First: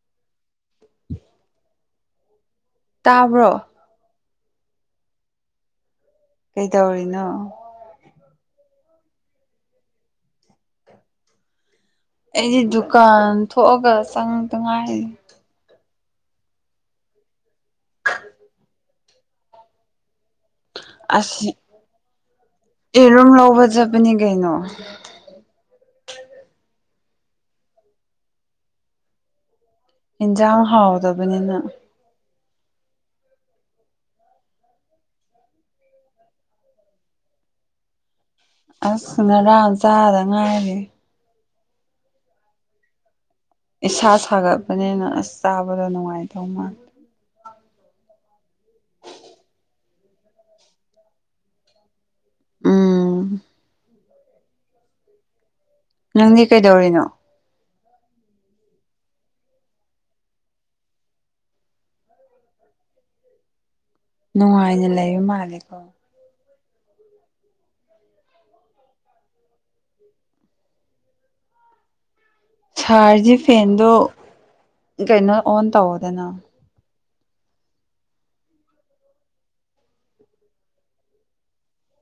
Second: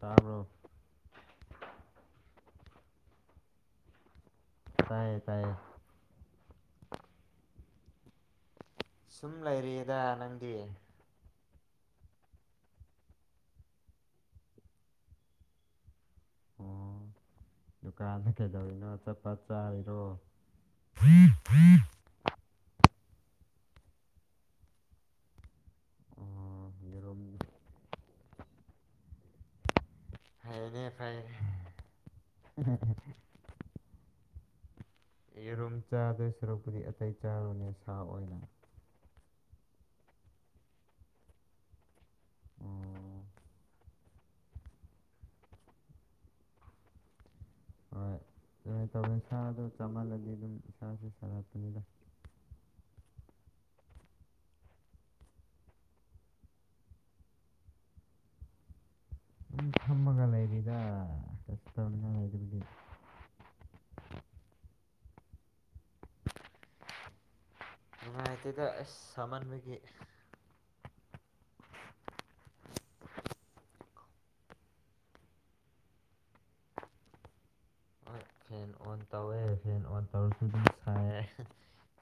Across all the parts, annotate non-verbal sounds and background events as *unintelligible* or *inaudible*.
ꯇꯥꯕꯔꯣ *unintelligible* ꯇꯥꯕ꯭ꯔꯣ ꯇꯥꯏꯌꯦ ꯇꯥꯏꯌꯦ ꯀꯩꯇꯧꯔꯤꯅꯣ ꯁꯨꯝ ꯂꯩꯔꯤꯗ ꯅꯪꯗꯤ ꯑꯩꯗꯤ ꯗꯨꯀꯥꯟ ꯊꯣꯛꯑꯒ ꯆꯪꯗ ꯉꯥꯏꯔꯤꯗ ꯑꯣ ꯗꯨꯀꯥꯟꯗ ꯀꯩꯗꯧꯔꯤꯅꯣ ꯑꯆꯄꯣꯠ ꯆꯥꯔꯤꯔꯣ ꯑꯁ ꯑꯦꯔꯨꯝ ꯂꯧꯕ ꯆꯠꯄꯅꯤ ꯀꯩꯅꯣ ꯑꯣ ꯌꯦꯔꯨꯝ ꯏꯟꯖꯥꯡ ꯏꯅꯤꯐ ꯍꯥꯎꯗꯕꯅꯤꯅ *unintelligible* ꯌꯦꯔꯨꯝ ꯆꯥꯗꯣꯏ ꯁꯔꯨꯛꯄꯨꯗꯤ ꯑꯇꯩ ꯆꯥꯕꯅ ꯁꯥ ꯑꯣꯏꯅ ꯑꯁ ꯉꯔꯥꯡ ꯆꯥꯗ ꯉꯥꯏꯔꯤ ꯑꯣ ꯏꯁꯥ ꯁꯥꯒꯠꯄꯅꯤꯅ ꯑꯁ ꯆꯥꯕꯗ ꯅꯨꯡꯉꯥꯏꯗꯧ ꯃꯥ ꯍꯣꯏ ꯑꯗꯨꯃꯥꯏꯅ ꯇꯧꯅꯦ ꯁꯥꯗꯣ ꯆꯥꯝꯍꯜꯂꯗꯤ ꯑꯗꯨꯝ ꯏꯁꯥꯁꯦ ꯁꯥꯒꯠꯄꯅꯤꯗ ꯎꯝ ꯅꯪꯗꯤ ꯀꯩꯗꯧꯔꯤꯅꯣ ꯎꯝ ꯐꯝꯃꯒ ꯂꯩ ꯗ *unintelligible* *unintelligible* ꯅꯨꯡꯉꯥꯏꯅ ꯂꯩꯕ ꯃꯥꯜꯂꯦꯀꯣ ꯅꯨꯡꯉꯥꯢꯇꯦꯗ ꯑꯁ ꯁꯃꯟꯕꯒꯤ ꯁꯥꯔꯁꯤ ꯐꯦꯟꯗꯣ ꯀꯩꯅꯣ ꯑꯣꯟ ꯇꯧꯗꯅ ꯍꯣꯏ ꯐꯦꯟ ꯑꯣꯟ ꯇꯧꯋꯦ ꯐꯦꯟ ꯑꯣꯟ ꯇꯧꯔꯁꯨ ꯑꯗꯨꯝ ꯁꯥꯏꯌꯦ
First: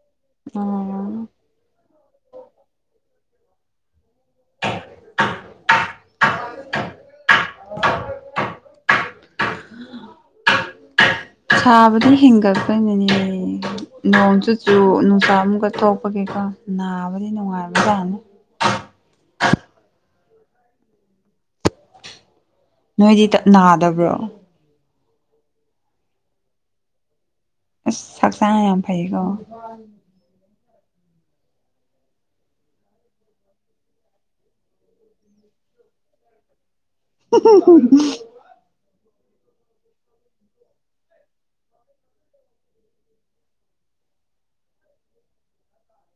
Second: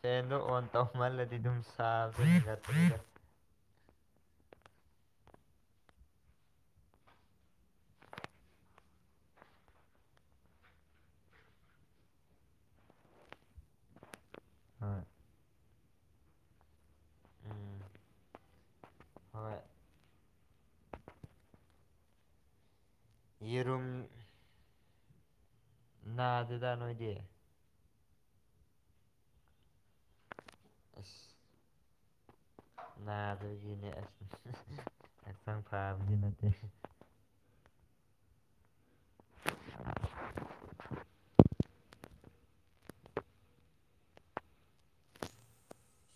ꯐꯦꯟꯗꯣ ꯑꯣꯟ ꯇꯧ ꯎꯝ ꯍꯦꯟꯃꯜꯂꯗꯤ ꯑꯗꯨꯝ ꯁꯥꯕꯗꯨ ꯍꯦꯟꯒꯠꯄꯅꯤꯗ ꯖ *inaudible* ꯁꯥꯕꯗꯤ ꯍꯦꯟꯒꯠꯒꯅꯤꯌꯦ ꯅꯣꯡ ꯆꯨ ꯆꯨ ꯍꯣꯏ ꯅꯨꯡꯁꯥ ꯑꯃꯨꯛꯀ ꯊꯣꯛꯄꯒꯤꯀꯣ ꯅꯥꯕꯗꯤ ꯎꯝ ꯅꯨꯡꯉꯥꯏꯕꯖꯠꯅꯤ ꯍꯣꯏ ꯅꯣꯏꯗꯤ ꯇꯞ ꯌꯦꯔꯨꯝ ꯅꯥꯗꯕ꯭ꯔꯣ ꯅꯥꯗꯦꯗ ꯅꯣꯢꯗꯤ ꯑꯁ ꯍꯛꯆꯥꯥꯡ ꯌꯥꯝ ꯐꯩꯌꯦꯀꯣ ꯑꯁ ꯅꯥꯕꯗꯒꯤꯅꯦ ꯑꯁ ꯍꯛꯆꯥꯡ ꯐꯥꯕꯗꯤ ꯅꯠꯇꯦ ꯆ *unintelligible*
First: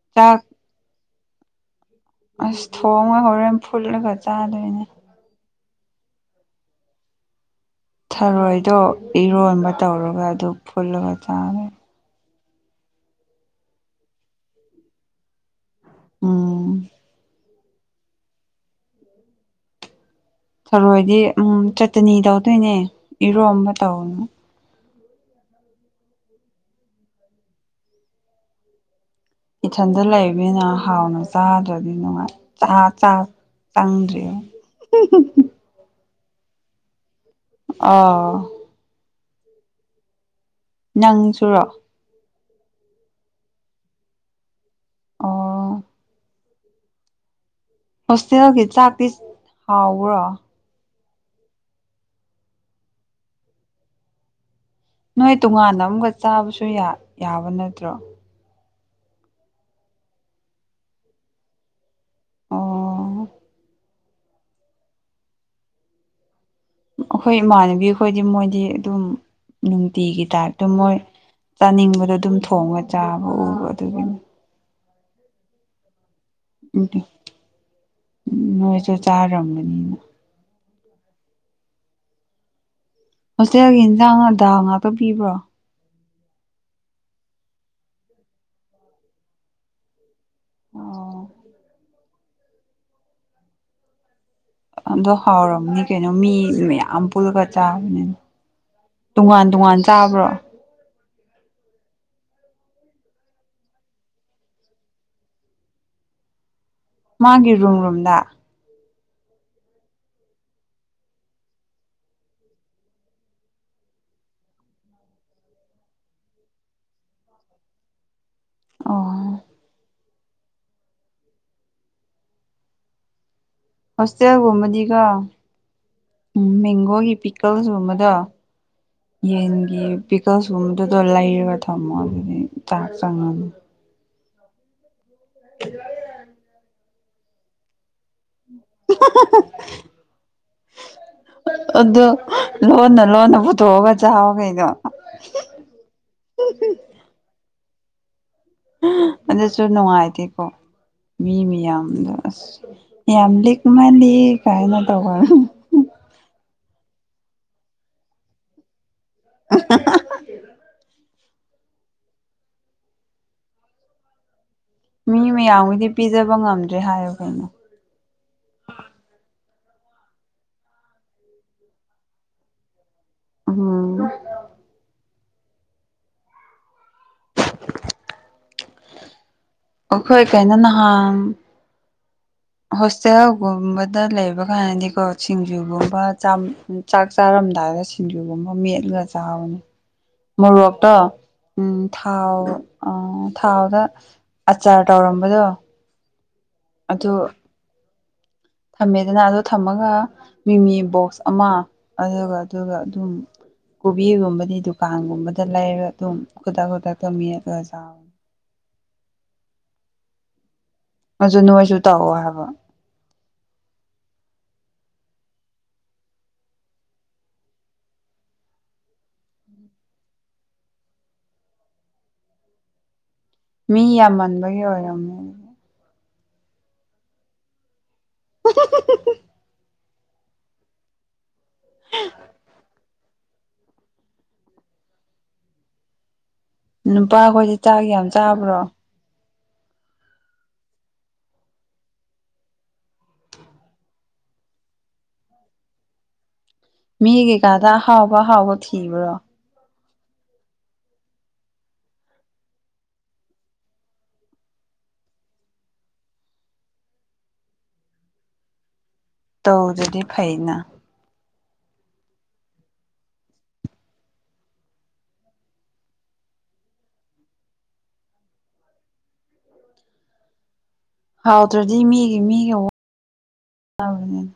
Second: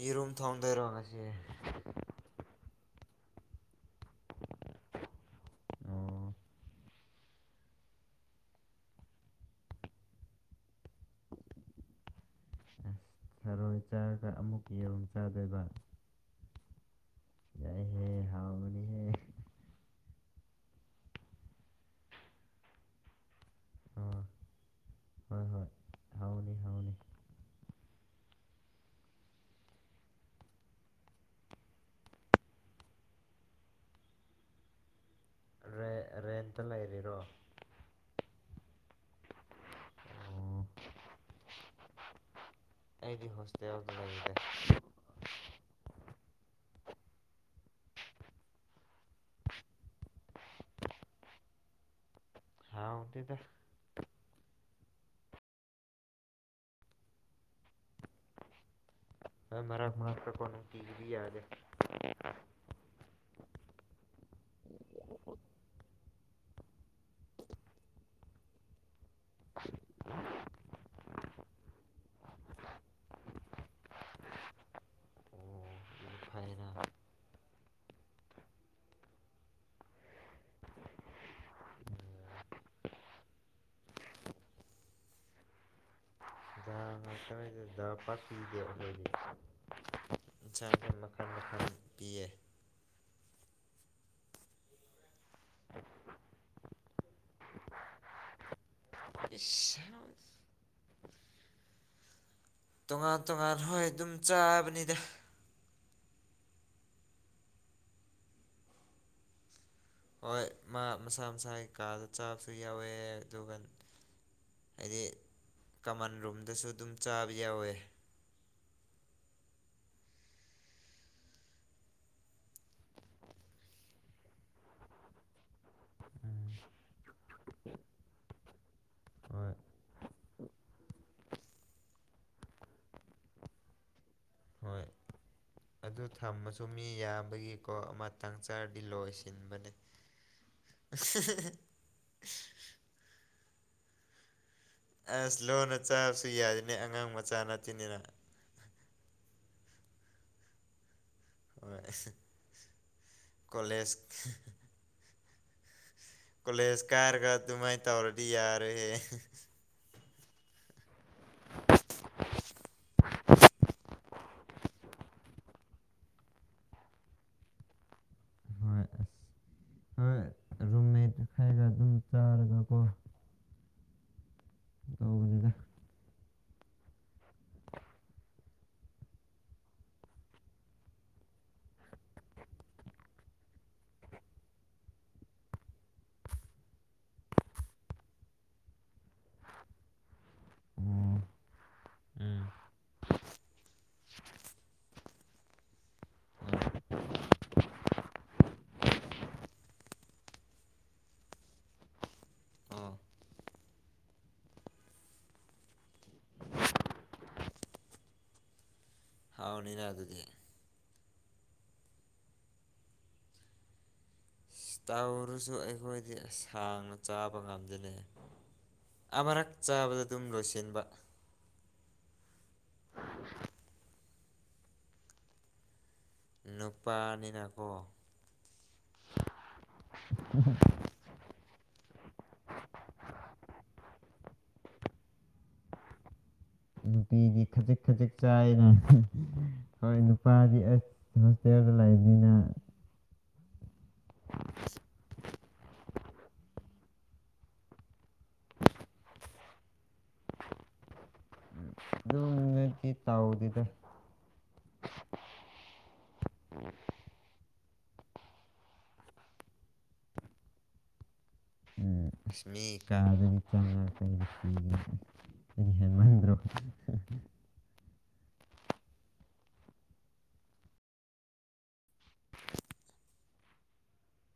ꯌꯦꯔꯨꯝ ꯆꯥꯛ ꯊꯣꯡꯗꯨꯢꯔꯣ ꯉꯁꯤ ꯑꯁ ꯊꯣꯡꯉꯣꯢ ꯍꯣꯔꯦꯟ ꯐꯨꯠꯂꯒ ꯆꯥꯗꯣꯏꯅꯦ ꯑꯣ ꯑꯁ ꯊꯔꯣꯏꯗꯣ ꯏꯔꯣꯟꯕ ꯇꯧꯔꯒ ꯑꯗꯨꯝ ꯐꯨꯜꯂꯒ ꯆꯥꯗꯨꯢꯅꯦ ꯃꯔꯣꯏ ꯆꯥꯔꯒ ꯑꯃꯨꯛ ꯌꯦꯔꯣꯝ ꯆꯥꯗꯣꯏꯕ ꯑꯝ ꯌꯥꯏ ꯍꯦ ꯍꯥꯎꯒꯅꯤ ꯍꯦ ꯊꯔꯣꯏꯗꯤ ꯎꯝ ꯆꯇꯅꯤ ꯇꯧꯗꯣꯏꯅꯦ ꯏꯔꯣꯝꯕ ꯑꯣ ꯇꯧꯅꯤ ꯍꯣꯏ ꯍꯣꯏ ꯍꯥꯎꯅꯤ ꯍꯥꯎꯅꯤ ꯏꯊꯟꯗ ꯂꯩꯕꯅꯤꯅ ꯍꯥꯎꯅ ꯆꯥꯗ꯭ꯔꯗꯤ ꯅꯨꯡꯉꯥꯏ *unintelligible* *unintelligible* ꯆꯪꯗ꯭ꯔꯤ ꯔꯦꯟꯇ ꯂꯩꯔꯤꯔꯣ ꯑꯥꯎ ꯅꯪ ꯁꯨꯔꯣ ꯑꯩ ꯍꯣꯁꯇꯦꯜꯗ ꯂꯩꯍꯦ ꯑꯣ ꯍꯣꯁꯇꯦꯜꯒꯤ ꯆꯥꯛꯇꯤ ꯍꯥꯎꯕ꯭ꯔꯣ ꯍꯥꯎꯇꯦꯗ ꯅꯣꯏ ꯇꯣꯉꯥꯟꯅ ꯑꯝꯒ ꯆꯥꯕꯁꯨ ꯌꯥ ꯌꯥꯕ ꯅꯠꯇ꯭ꯔꯣ ꯍꯥ ꯃꯔꯛ ꯃꯔꯛꯇ ꯀꯣ ꯄ ꯅꯨꯡꯇꯤꯒꯤꯗꯤ ꯌꯥꯗꯦ ꯑꯣ ꯑꯩꯈꯣꯏ ꯏꯃꯥꯟꯅꯕꯤꯈꯣꯏꯗꯤ ꯃꯣꯏꯗꯤ ꯑꯗꯨꯝ ꯅꯨꯡꯇꯤꯒꯤ ꯇꯥꯏꯞꯇ ꯃꯣꯏ ꯆꯥꯅꯤꯡꯕꯗꯣ ꯑꯗꯨꯝ ꯊꯣꯡꯉ ꯆꯥꯕ ꯎꯕ ꯑꯗꯨꯒꯤꯅꯤ ꯑꯣ ꯑꯗꯨ ꯐꯩꯅ *unintelligible* ꯅꯣꯏꯁꯨ ꯆꯥꯔꯝꯒꯅꯤꯅ ꯍꯣꯁꯇꯦꯜꯒꯤ ꯍꯤꯟꯖꯥꯡ ꯑ ꯗꯥꯜ ꯉꯥꯛꯇ ꯄꯤꯕ꯭ꯔꯣ ꯗꯥꯜ ꯉꯥꯛꯇ ꯑꯣꯏꯗꯦꯗ ꯗꯥꯜ ꯄꯥꯛ ꯄꯤꯗꯦ ꯃꯣꯏꯒꯤ ꯏꯟꯁꯥꯡ ꯑꯣ ꯃꯈꯟ ꯃꯈꯟ ꯄꯤꯌꯦ ꯑꯗꯣ ꯍꯥꯎꯔꯝꯅꯤ ꯀꯩꯅꯣ ꯃꯤ ꯃꯌꯥꯝ ꯄꯨꯜꯂꯒ ꯆꯥꯕꯅꯤꯅ ꯇꯣꯉꯥꯟ ꯇꯣꯉꯥꯟ ꯏꯁ ꯆꯥꯕ꯭ꯔꯣ ꯇꯣꯉꯥꯟ ꯇꯣꯉꯥꯟ ꯍꯣꯏ ꯑꯗꯨꯝ ꯆꯥꯕꯅꯤꯗ ꯃꯥꯒꯤ ꯔꯨꯝ ꯔꯨꯝꯗ ꯍꯣꯏ ꯃꯥ ꯃꯁꯥ ꯃꯁꯥꯒꯤ ꯀꯥꯗ ꯆꯥꯕꯁꯨ ꯌꯥꯎꯋꯦ ꯑꯗꯨꯒ ꯍꯥꯏꯗꯤ ꯀꯃꯟ ꯔꯨꯝꯗꯁꯨ ꯑꯗꯨꯝ ꯆꯥꯕ ꯌꯥꯎꯋꯦ ꯑꯣ ꯍꯣꯁꯇꯦꯜꯒꯨꯝꯕꯗꯤꯒꯣ ꯎꯝ ꯃꯦꯡꯒꯣꯒꯤ ꯄꯤꯀꯜꯁꯒꯨꯝꯕꯗꯣ ꯍꯣꯏ ꯌꯦꯟꯒꯤ ꯄꯤꯀꯜꯁꯀꯨꯝꯕꯗꯨꯗꯣ ꯂꯩꯔꯒ ꯊꯝꯃꯣ ꯑꯗꯨꯗꯤ ꯆꯥꯛ ꯆꯪꯉꯝ ꯍꯣꯏ ꯑꯗꯨ ꯊꯝꯃꯁꯨ ꯃꯤ ꯌꯥꯝꯕꯒꯤꯀꯣ ꯑꯃꯠ ꯇꯪ ꯆꯥꯔꯗꯤ ꯂꯣꯏꯁꯤꯟꯕꯅꯦ ꯑꯗꯣ ꯂꯣꯟꯅ ꯂꯣꯟꯅ ꯄꯨꯊꯣꯛꯑꯒ ꯆꯥꯑꯣ ꯀꯩꯅꯣ ꯑꯁ ꯂꯣꯟꯅ ꯆꯥꯕꯁꯨ ꯌꯥꯗꯤꯅꯦ ꯑꯉꯥꯡ ꯃꯆꯥ ꯅꯠꯇꯤꯅꯤꯅ ꯑꯗꯨꯁꯨ ꯅꯨꯡꯉꯥꯏꯇꯦꯀꯣ ꯃꯤ ꯍꯣꯏ ꯃꯌꯥꯝꯗꯣ ꯑꯁ ꯌꯥꯝ ꯂꯤꯛꯄ ꯀꯣꯂꯦꯖ ꯃꯥꯜꯂꯤꯍꯦ ꯀꯥꯏꯅ ꯇꯧꯕꯝ ꯀꯣꯂꯦꯖ ꯀꯥꯏꯔꯒ ꯑꯗꯨꯃꯥꯏꯅ ꯇꯧꯔꯗꯤ ꯌꯥꯔꯣꯏꯍꯦ *unintelligible* ꯃꯤ ꯃꯌꯥꯝꯒꯤꯗꯤ ꯄꯤꯖꯕ ꯉꯝꯗ꯭ꯔꯦ ꯍꯥꯏꯌꯣ ꯀꯩꯅꯣ ꯍꯣꯏ ꯑꯁ ꯍꯣꯏ ꯔꯨꯝꯃꯦꯠ ꯈꯔꯒ ꯑꯗꯨꯝ ꯆꯥꯔꯒꯀꯣ ꯎꯝ ꯇꯧꯕꯅꯤꯗ ꯑꯈꯣꯏ ꯀꯩꯅꯣ ꯅꯍꯥꯟ ꯍꯣꯁꯇꯦꯜꯒꯨꯝꯕꯗ ꯂꯩꯕ ꯀꯥꯟꯅꯗꯤꯀꯣ ꯁꯤꯡꯖꯨꯒꯨꯝꯕ ꯆꯥꯝ ꯆꯥꯛ ꯆꯥꯔꯝꯗꯥꯏꯗ ꯁꯤꯡꯖꯨꯒꯨꯝꯕ ꯃꯦꯠꯂꯒ ꯆꯥꯕꯅꯤ ꯃꯣꯔꯣꯛꯇꯣ ꯑꯣ ꯎꯝ ꯊꯥꯎ ꯎꯝ ꯑ ꯊꯥꯎꯗ ꯑꯆꯥꯔ ꯇꯧꯔꯝꯕꯗꯣ ꯑꯗꯨ ꯊꯝꯃꯦꯗꯅ ꯑꯗꯣ ꯊꯝꯃꯒ ꯃꯤꯃꯤ ꯕꯣꯛꯁ ꯑꯃ ꯑꯗꯨꯒ ꯑꯗꯨꯒ ꯑꯣ ꯑꯗꯨꯝ ꯀꯣꯕꯤꯒꯨꯝꯕꯗꯤ ꯗꯨꯀꯥꯟꯒꯨꯝꯕꯗ ꯂꯩꯔ ꯑꯗꯨꯝ ꯈꯨꯗꯛ ꯈꯨꯗꯛꯇ ꯃꯦꯠꯂꯒ ꯆꯥꯕ ꯍꯥꯎꯅꯤꯅ ꯑꯗꯨꯗꯤ ꯑꯗꯨ ꯅꯣꯏꯁꯨ ꯇꯧꯑꯣ ꯍꯥꯏꯕ ꯏꯁ ꯇꯧꯔꯁꯨ ꯑꯩꯈꯣꯏꯗꯤ ꯁꯥꯡꯅ ꯆꯥꯕ ꯉꯝꯗ‍ꯦꯅꯦ ꯑꯃꯔꯛ ꯆꯥꯕꯗ ꯑꯗꯨꯝ ꯂꯣꯏꯁꯤꯟꯕ ꯃꯤ ꯌꯥꯝꯃꯟꯕꯒꯤ ꯑꯣꯏꯔꯝꯅꯤ ꯅꯨꯄꯥꯅꯤꯅꯀꯣ *unintelligible* *unintelligible* *unintelligible* ꯅꯨꯡꯇꯤꯒꯤ ꯅꯨꯄꯥꯈꯣꯏꯗꯤ ꯈꯖꯤꯛ ꯆꯥꯛ ꯌꯥꯝ ꯈꯖꯤꯛ ꯆꯥꯕ꯭ꯔꯣ ꯆꯥꯏꯅ ꯍꯣꯏ ꯅꯨꯄꯥꯗꯤ ꯑꯁ ꯍꯣꯁꯇꯦꯜꯗ ꯂꯩꯕꯅꯤꯅ ꯃꯤꯒꯤ ꯀꯥꯗ ꯑꯍꯥꯎꯕ ꯑꯍꯥꯎꯕ ꯊꯤꯕ꯭ꯔꯣ ꯎꯝ *unintelligible* ꯑꯗꯨꯝ ꯅꯗꯤ ꯇꯥꯎꯗ‌ꯦꯗ ꯇꯧꯗꯨꯗꯤ ꯐꯩꯅ ꯏꯁ ꯃꯤ ꯀꯥꯗ *unintelligible* ꯍꯦꯟꯃꯟꯗ꯭ꯔꯣ ꯍꯥꯎꯗ꯭ꯔꯗꯤ ꯃꯤꯒꯤ ꯃꯤꯒꯕꯅꯤꯅ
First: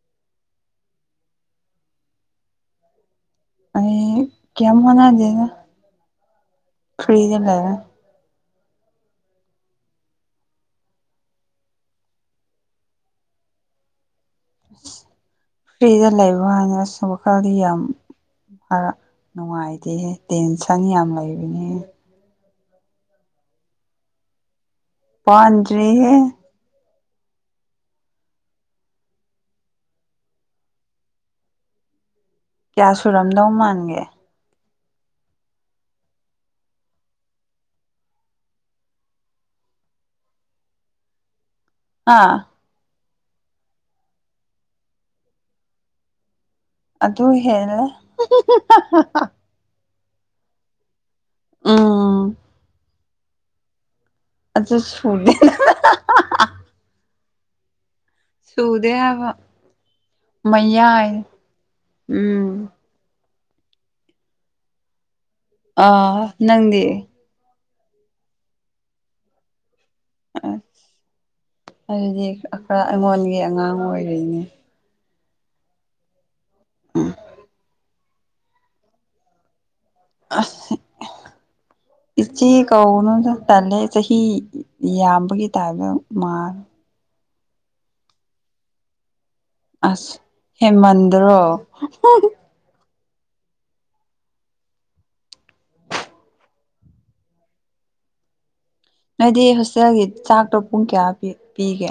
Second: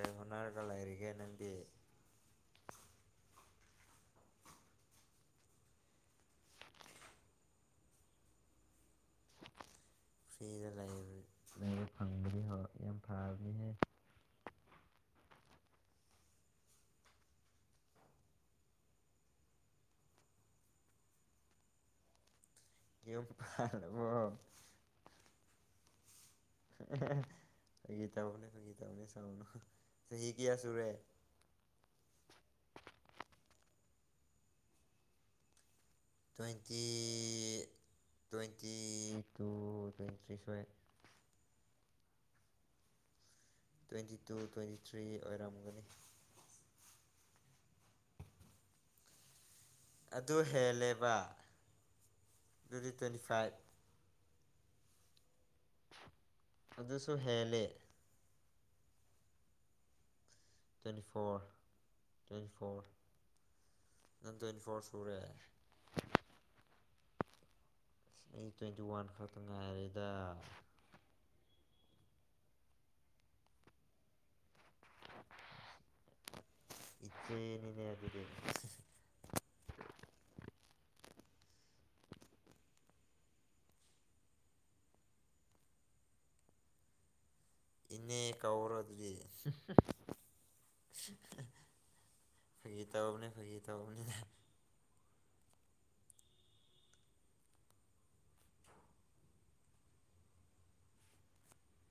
ꯀꯩ ꯍꯣꯠꯅꯔꯒ ꯂꯩꯔꯤꯒꯦ ꯅꯪꯗꯤ ꯑꯩ ꯀꯦꯝ ꯍ‌ꯣꯠꯅꯥꯗꯦꯗ ꯐ꯭ꯔꯤꯗ ꯂꯩꯔ‌ꯦ ꯐ꯭ꯔꯤꯗ ꯂꯩꯕ ꯐꯪꯕꯅꯤ ꯍꯣ ꯌꯥꯝ ꯐꯕꯅꯤꯍꯦ ꯐ꯭ꯔꯤꯗ ꯂꯩꯌ ꯍꯥꯏꯅꯁꯨꯨꯝ ꯃꯈꯜꯗꯤ ꯌꯥꯝ ꯔ ꯅꯨꯡꯉꯥꯏꯇꯦꯍꯦ ꯇꯦꯟꯁꯟ ꯌꯥꯝ ꯂꯩꯕꯅꯦꯍ‌ꯦ ꯌꯨꯝ ꯄꯥꯜꯂꯕꯣ ꯄꯥꯟꯗ꯭ꯔꯤꯌ‌ꯦ ꯐꯪꯒꯤ ꯇꯧꯅꯦ ꯐꯪꯒꯤ ꯇꯧꯅꯦ ꯁꯥꯎꯅꯨ ꯆꯍꯤ ꯀꯌꯥ ꯁꯨꯔꯦ ꯀꯌꯥ ꯁꯨꯔꯝꯗꯧ ꯃꯥꯟꯒꯦ twenty twenty two twenty three ꯁ꯭ꯋꯥꯏ ꯍꯥ ꯇ꯭ꯋꯦꯟꯇꯤ ꯇꯨ ꯇ꯭ꯋꯦꯟꯇꯤ ꯊ꯭ꯔꯤ ꯑꯣꯏꯔꯝꯒꯅꯤ ꯑꯗꯨ ꯍꯦꯂꯦ *unintelligible* ꯑꯗꯨ ꯍꯦꯜꯂꯦꯕ ꯎꯝ ꯑꯗꯨꯗꯤ ꯇ꯭ꯋ‌ꯦꯟꯇꯤ ꯐꯥꯏꯚ ꯑꯗꯨꯁꯨ ꯁꯨꯗꯦ *unintelligible* ꯑꯗꯨꯁꯨ ꯍꯦꯂꯦ ꯁꯨꯗꯦ ꯍꯥꯏꯕ ꯇ꯭ꯋꯦꯟꯇꯤ ꯃꯌꯥꯏ ꯐꯣꯔ ꯇ꯭ꯋꯦꯟꯇꯤ ꯎꯝ ꯐꯣꯔ ꯅꯪ ꯇ꯭ꯋꯦꯟꯇꯤ ꯐꯣꯔ ꯁꯨꯔꯦ ꯑꯥ ꯅꯪꯗꯤ ꯑꯩ ꯇ꯭ꯋꯦꯟꯇꯤ ꯋꯥꯟ ꯈꯛꯇ ꯉꯥꯏꯔꯤꯗ ꯑꯗꯨꯗꯤ ꯈꯔ ꯑꯩꯉꯣꯟꯒꯤ ꯑꯉꯥꯡ ꯑꯣꯏꯔꯤꯅꯦ ꯎꯝ ꯏꯆꯦꯅꯤꯅꯦ ꯑꯗꯨꯗꯤ ꯑꯁ ꯏꯆꯦ ꯀꯧꯒꯅꯨꯗ ꯇꯜꯂ‌ꯦ ꯆꯍꯤ ꯌꯥꯝꯕꯒꯤ ꯇꯥꯏꯞꯇ ꯃꯥꯂ ꯏꯅꯦ ꯀꯧꯔ ꯑꯗꯨꯗꯤ ꯑꯁ ꯍꯦꯟꯃꯟꯗ꯭ꯔ‌ꯣ ꯐꯒꯤ ꯇꯧꯕꯅ‌ꯦ ꯐꯒꯤ ꯇꯧꯕꯅ‌ꯦ ꯅꯣꯏꯗꯤ ꯍꯣꯁꯇꯦꯜꯒꯤ ꯆꯥꯛꯇꯣ ꯄꯨꯡ ꯀꯌꯥ ꯄꯤꯒꯦ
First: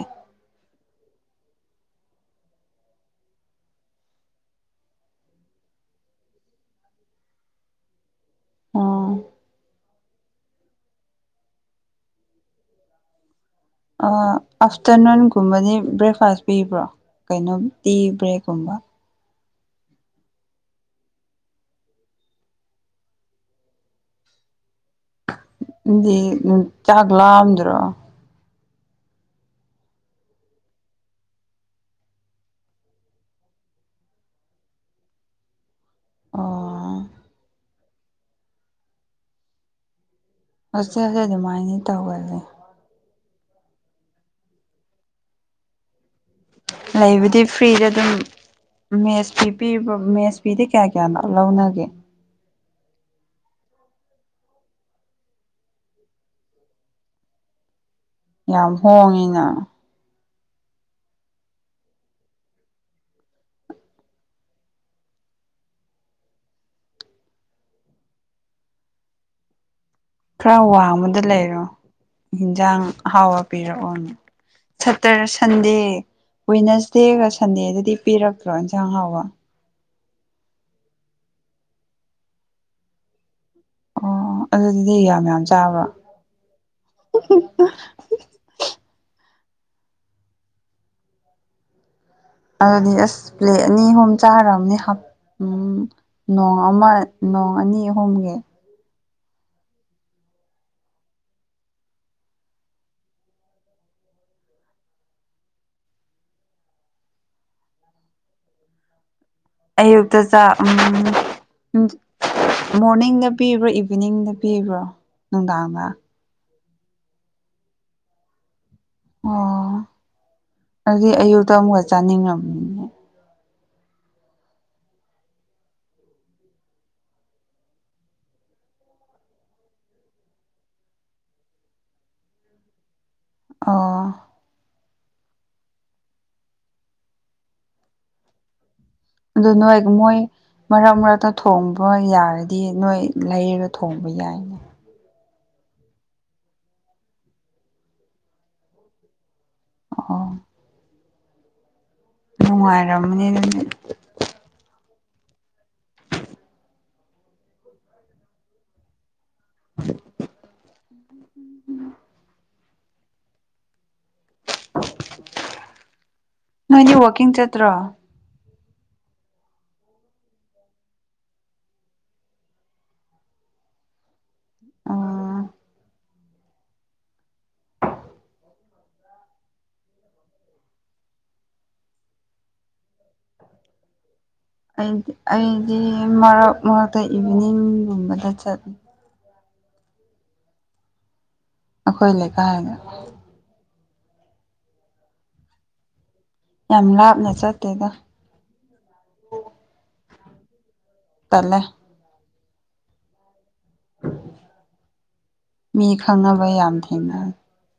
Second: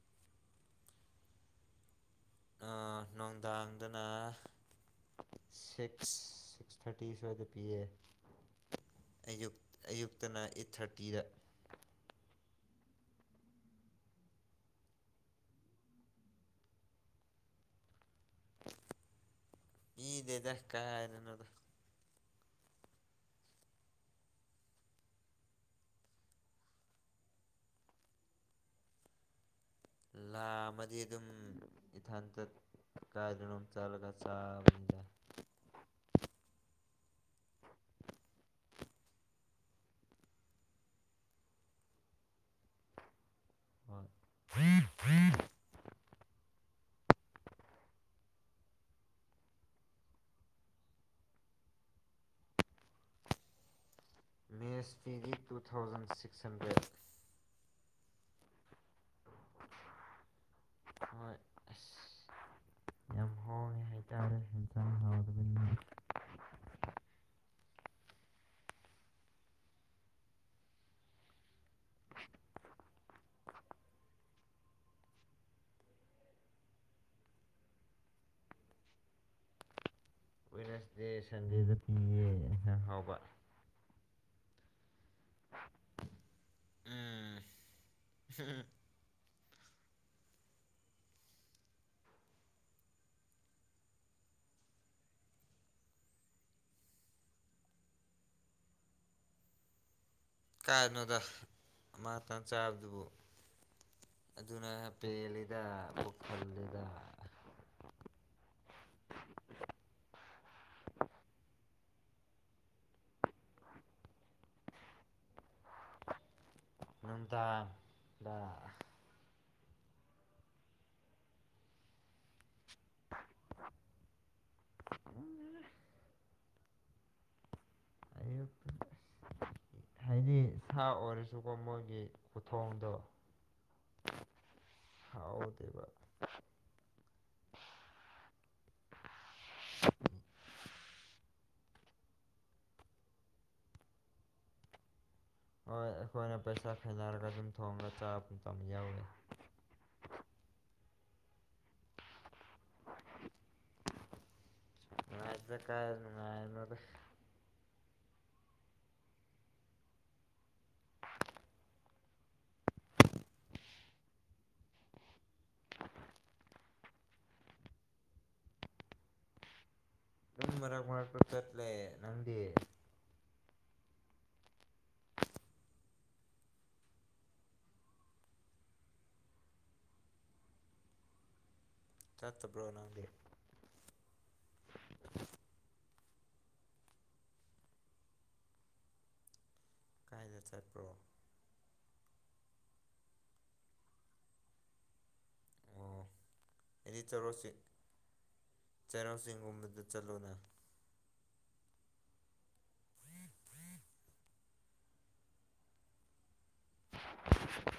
ꯑꯥ ꯅꯨꯡꯗꯥꯡꯗꯅ ꯁꯤꯛꯁ ꯁꯤꯛꯁ ꯊꯥꯔꯇꯤ ꯁ꯭ꯋꯥꯏꯗ ꯄꯤꯌꯦ ꯑꯣ ꯑꯌꯨꯛ ꯑꯌꯨꯛꯇꯅ ꯑꯩꯠ ꯊꯥꯔꯇꯤꯗ ꯑꯥꯐꯇꯔꯅꯨꯟꯒꯨꯝꯕꯗꯤ ꯕ꯭ꯔꯦꯛꯐꯥꯁ ꯄꯤꯕ꯭ꯔꯣ ꯀꯩꯅꯣ ꯇꯤ ꯕ꯭ꯔꯦꯛꯀꯨꯝꯕ ꯄꯤꯗꯦꯗ ꯀꯔꯥꯏꯗꯩꯅꯣꯗ ꯗꯤ ꯆꯥꯛ ꯂꯥꯝꯗ꯭ꯔꯣ ꯂꯥꯝꯃꯗꯤ ꯑꯗꯨꯝ ꯏꯊꯟꯇ ꯀꯥꯏꯗꯅꯣꯃ ꯆꯠꯂꯒ ꯆꯥꯔꯅꯤ ꯑꯣ ꯍꯣꯁꯇꯦꯜꯁꯦ ꯑꯗꯨꯃꯥꯏꯅꯗꯤ ꯇꯧꯕꯅꯤ ꯍꯣꯏ ꯂꯩꯕꯗꯤ ꯐ꯭ꯔꯤꯗ ꯑꯗꯨꯝ ꯃꯦꯁ ꯐꯤ ꯄꯤꯕ ꯃꯦꯁ ꯐꯤꯗꯤ ꯀꯌꯥ ꯀꯌꯥꯅꯣ ꯂꯧꯅꯒꯦ ꯃꯦꯁ ꯐꯤꯗꯤ ꯇꯨ ꯊꯥꯎꯖꯟ ꯁꯤꯛꯁ ꯍꯟꯗ꯭ꯔꯦꯠ ꯌꯥꯝ ꯍꯣꯡꯉꯤꯅ ꯍꯣꯏ ꯑꯁ ꯌꯥꯝ ꯍꯥꯎꯉꯦ ꯍꯥꯏꯇꯥꯔꯦ ꯌꯦꯟꯁꯥꯡ ꯍꯥꯎꯇꯕꯅꯤꯅ ꯈꯔ ꯋꯥꯡꯃ꯫ꯕꯗ ꯂꯩꯔꯣ ꯌꯦꯟꯖꯥꯡ ꯑꯍꯥꯎꯕ ꯄꯤꯔꯛꯑꯣꯅ ꯁꯇꯔ ꯁꯟꯗꯦ ꯋꯦꯗꯅꯁꯗꯦꯒ ꯁꯟꯗꯦꯗꯗꯤ ꯄꯤꯔꯛꯇ꯭ꯔꯣ ꯏꯟꯖꯥꯡ ꯑꯍꯥꯎꯕ ꯋꯦꯗꯅꯦꯁꯗꯦ ꯁꯟꯗꯦꯗ ꯄꯤꯌꯦ ꯏꯟꯁꯥꯡ ꯑꯍꯥꯎꯕ ꯑꯣ ꯑꯗꯨꯗꯗꯤ ꯌꯥꯝ ꯌꯥꯝ ꯆꯥꯕ꯭ꯔꯥ ꯎꯝ *inaudible* ꯑꯗꯨꯗꯤ ꯑꯁ ꯄ꯭ꯂꯦꯠ ꯑꯅꯤ ꯑꯍꯨꯝ ꯆꯥꯔꯝꯅꯤ ꯍꯥ ꯎꯝ ꯅꯣꯡ ꯑꯃ ꯅꯣꯡ ꯑꯅꯤ ꯑꯍꯨꯝꯒꯤ ꯀꯥꯏꯗꯩꯅꯣꯗ ꯑꯃꯥꯇꯪ ꯆꯥꯕꯗꯨꯕꯨ ꯑꯗꯨꯅ ꯄꯦꯜꯂꯤꯗ ꯄꯨꯛ ꯊꯜꯂꯤꯗ ꯑꯌꯨꯛꯇ ꯆꯥꯛ ꯎꯝ ꯃꯣꯔꯅꯤꯡꯗ ꯄꯤꯕ꯭ꯔꯣ ꯏꯚꯤꯅꯤꯡꯗ ꯄꯤꯕ꯭ꯔꯣ ꯅꯨꯡꯗꯥꯡꯗ ꯅꯨꯡꯗꯥꯡꯗ ꯑꯣ ꯑꯗꯨꯗꯤ ꯑꯌꯨꯛꯇ ꯑꯃꯨꯛꯀ ꯆꯥꯅꯤꯡꯉꯝ *unintelligible* ꯑꯌꯨꯛ ꯍꯥꯏꯗꯤ ꯁꯥ ꯑꯣꯏꯔꯁꯨꯀꯣ ꯃꯣꯏꯒꯤ ꯈꯨꯊꯣꯡꯗꯣ ꯑꯣ ꯍꯥꯎꯗꯦꯕ ꯑꯗꯨ ꯅꯣꯏꯒ ꯃꯣꯏ ꯃꯔꯛ ꯃꯔꯛꯇ ꯊꯣꯡꯕ ꯌꯥꯔꯗꯤ ꯅꯣꯏ ꯂꯩꯔꯒ ꯊꯣꯡꯕ ꯌꯥꯏ ꯑ ꯑꯩꯈꯣꯏꯅ ꯄꯩꯁꯥ ꯈꯥꯏꯅꯔꯒ ꯑꯗꯨꯝ ꯊꯣꯡꯉꯒ ꯆꯥꯕ ꯃꯇꯝ ꯌꯥꯎꯋꯤ ꯑꯣ ꯅꯨꯡꯉꯥꯏꯔꯝꯃꯅꯤ ꯑꯗꯨꯗꯤ ꯅꯨꯉꯥꯏꯇꯦꯗ ꯀꯥꯏꯗꯩ ꯅꯨꯡꯉꯥꯏꯕꯅꯣꯗ *unintelligible* ꯅꯣꯏꯗꯤ ꯋꯥꯛꯀꯤꯡ ꯆꯠꯇ꯭ꯔꯣ ꯑꯗꯨꯝ ꯃꯔꯛ ꯃꯔꯛꯇ ꯆꯠꯂꯦ ꯅꯪꯗꯤ ꯑꯣ ꯆꯠꯇꯕ꯭ꯔꯣ ꯅꯪꯗꯤ ꯑꯩꯗꯤ ꯑꯩꯗꯤ ꯃꯔꯛ ꯃꯔꯛꯇ ꯏꯚꯤꯅꯤꯡꯒꯨꯝꯕꯗ ꯆꯠꯂꯦ ꯀꯥꯏꯗ ꯆꯠꯄ꯭ꯔꯣ ꯑꯩꯈꯣꯏ ꯂꯩꯀꯥꯏꯗ ꯑꯣ ꯌꯥꯝ ꯍꯥꯏꯗꯤ ꯂꯥꯞꯅ ꯆꯔꯣ ꯆꯤꯛ ꯆꯠꯇꯦꯗ ꯆꯩꯔꯥꯎ ꯆꯤꯡꯒꯨꯝꯕꯗ ꯆꯠꯂꯣꯅ ꯇꯜꯂꯦ ꯃꯤ ꯈꯪꯅꯕ ꯌꯥꯝ ꯊꯦꯡꯅ *inaudible*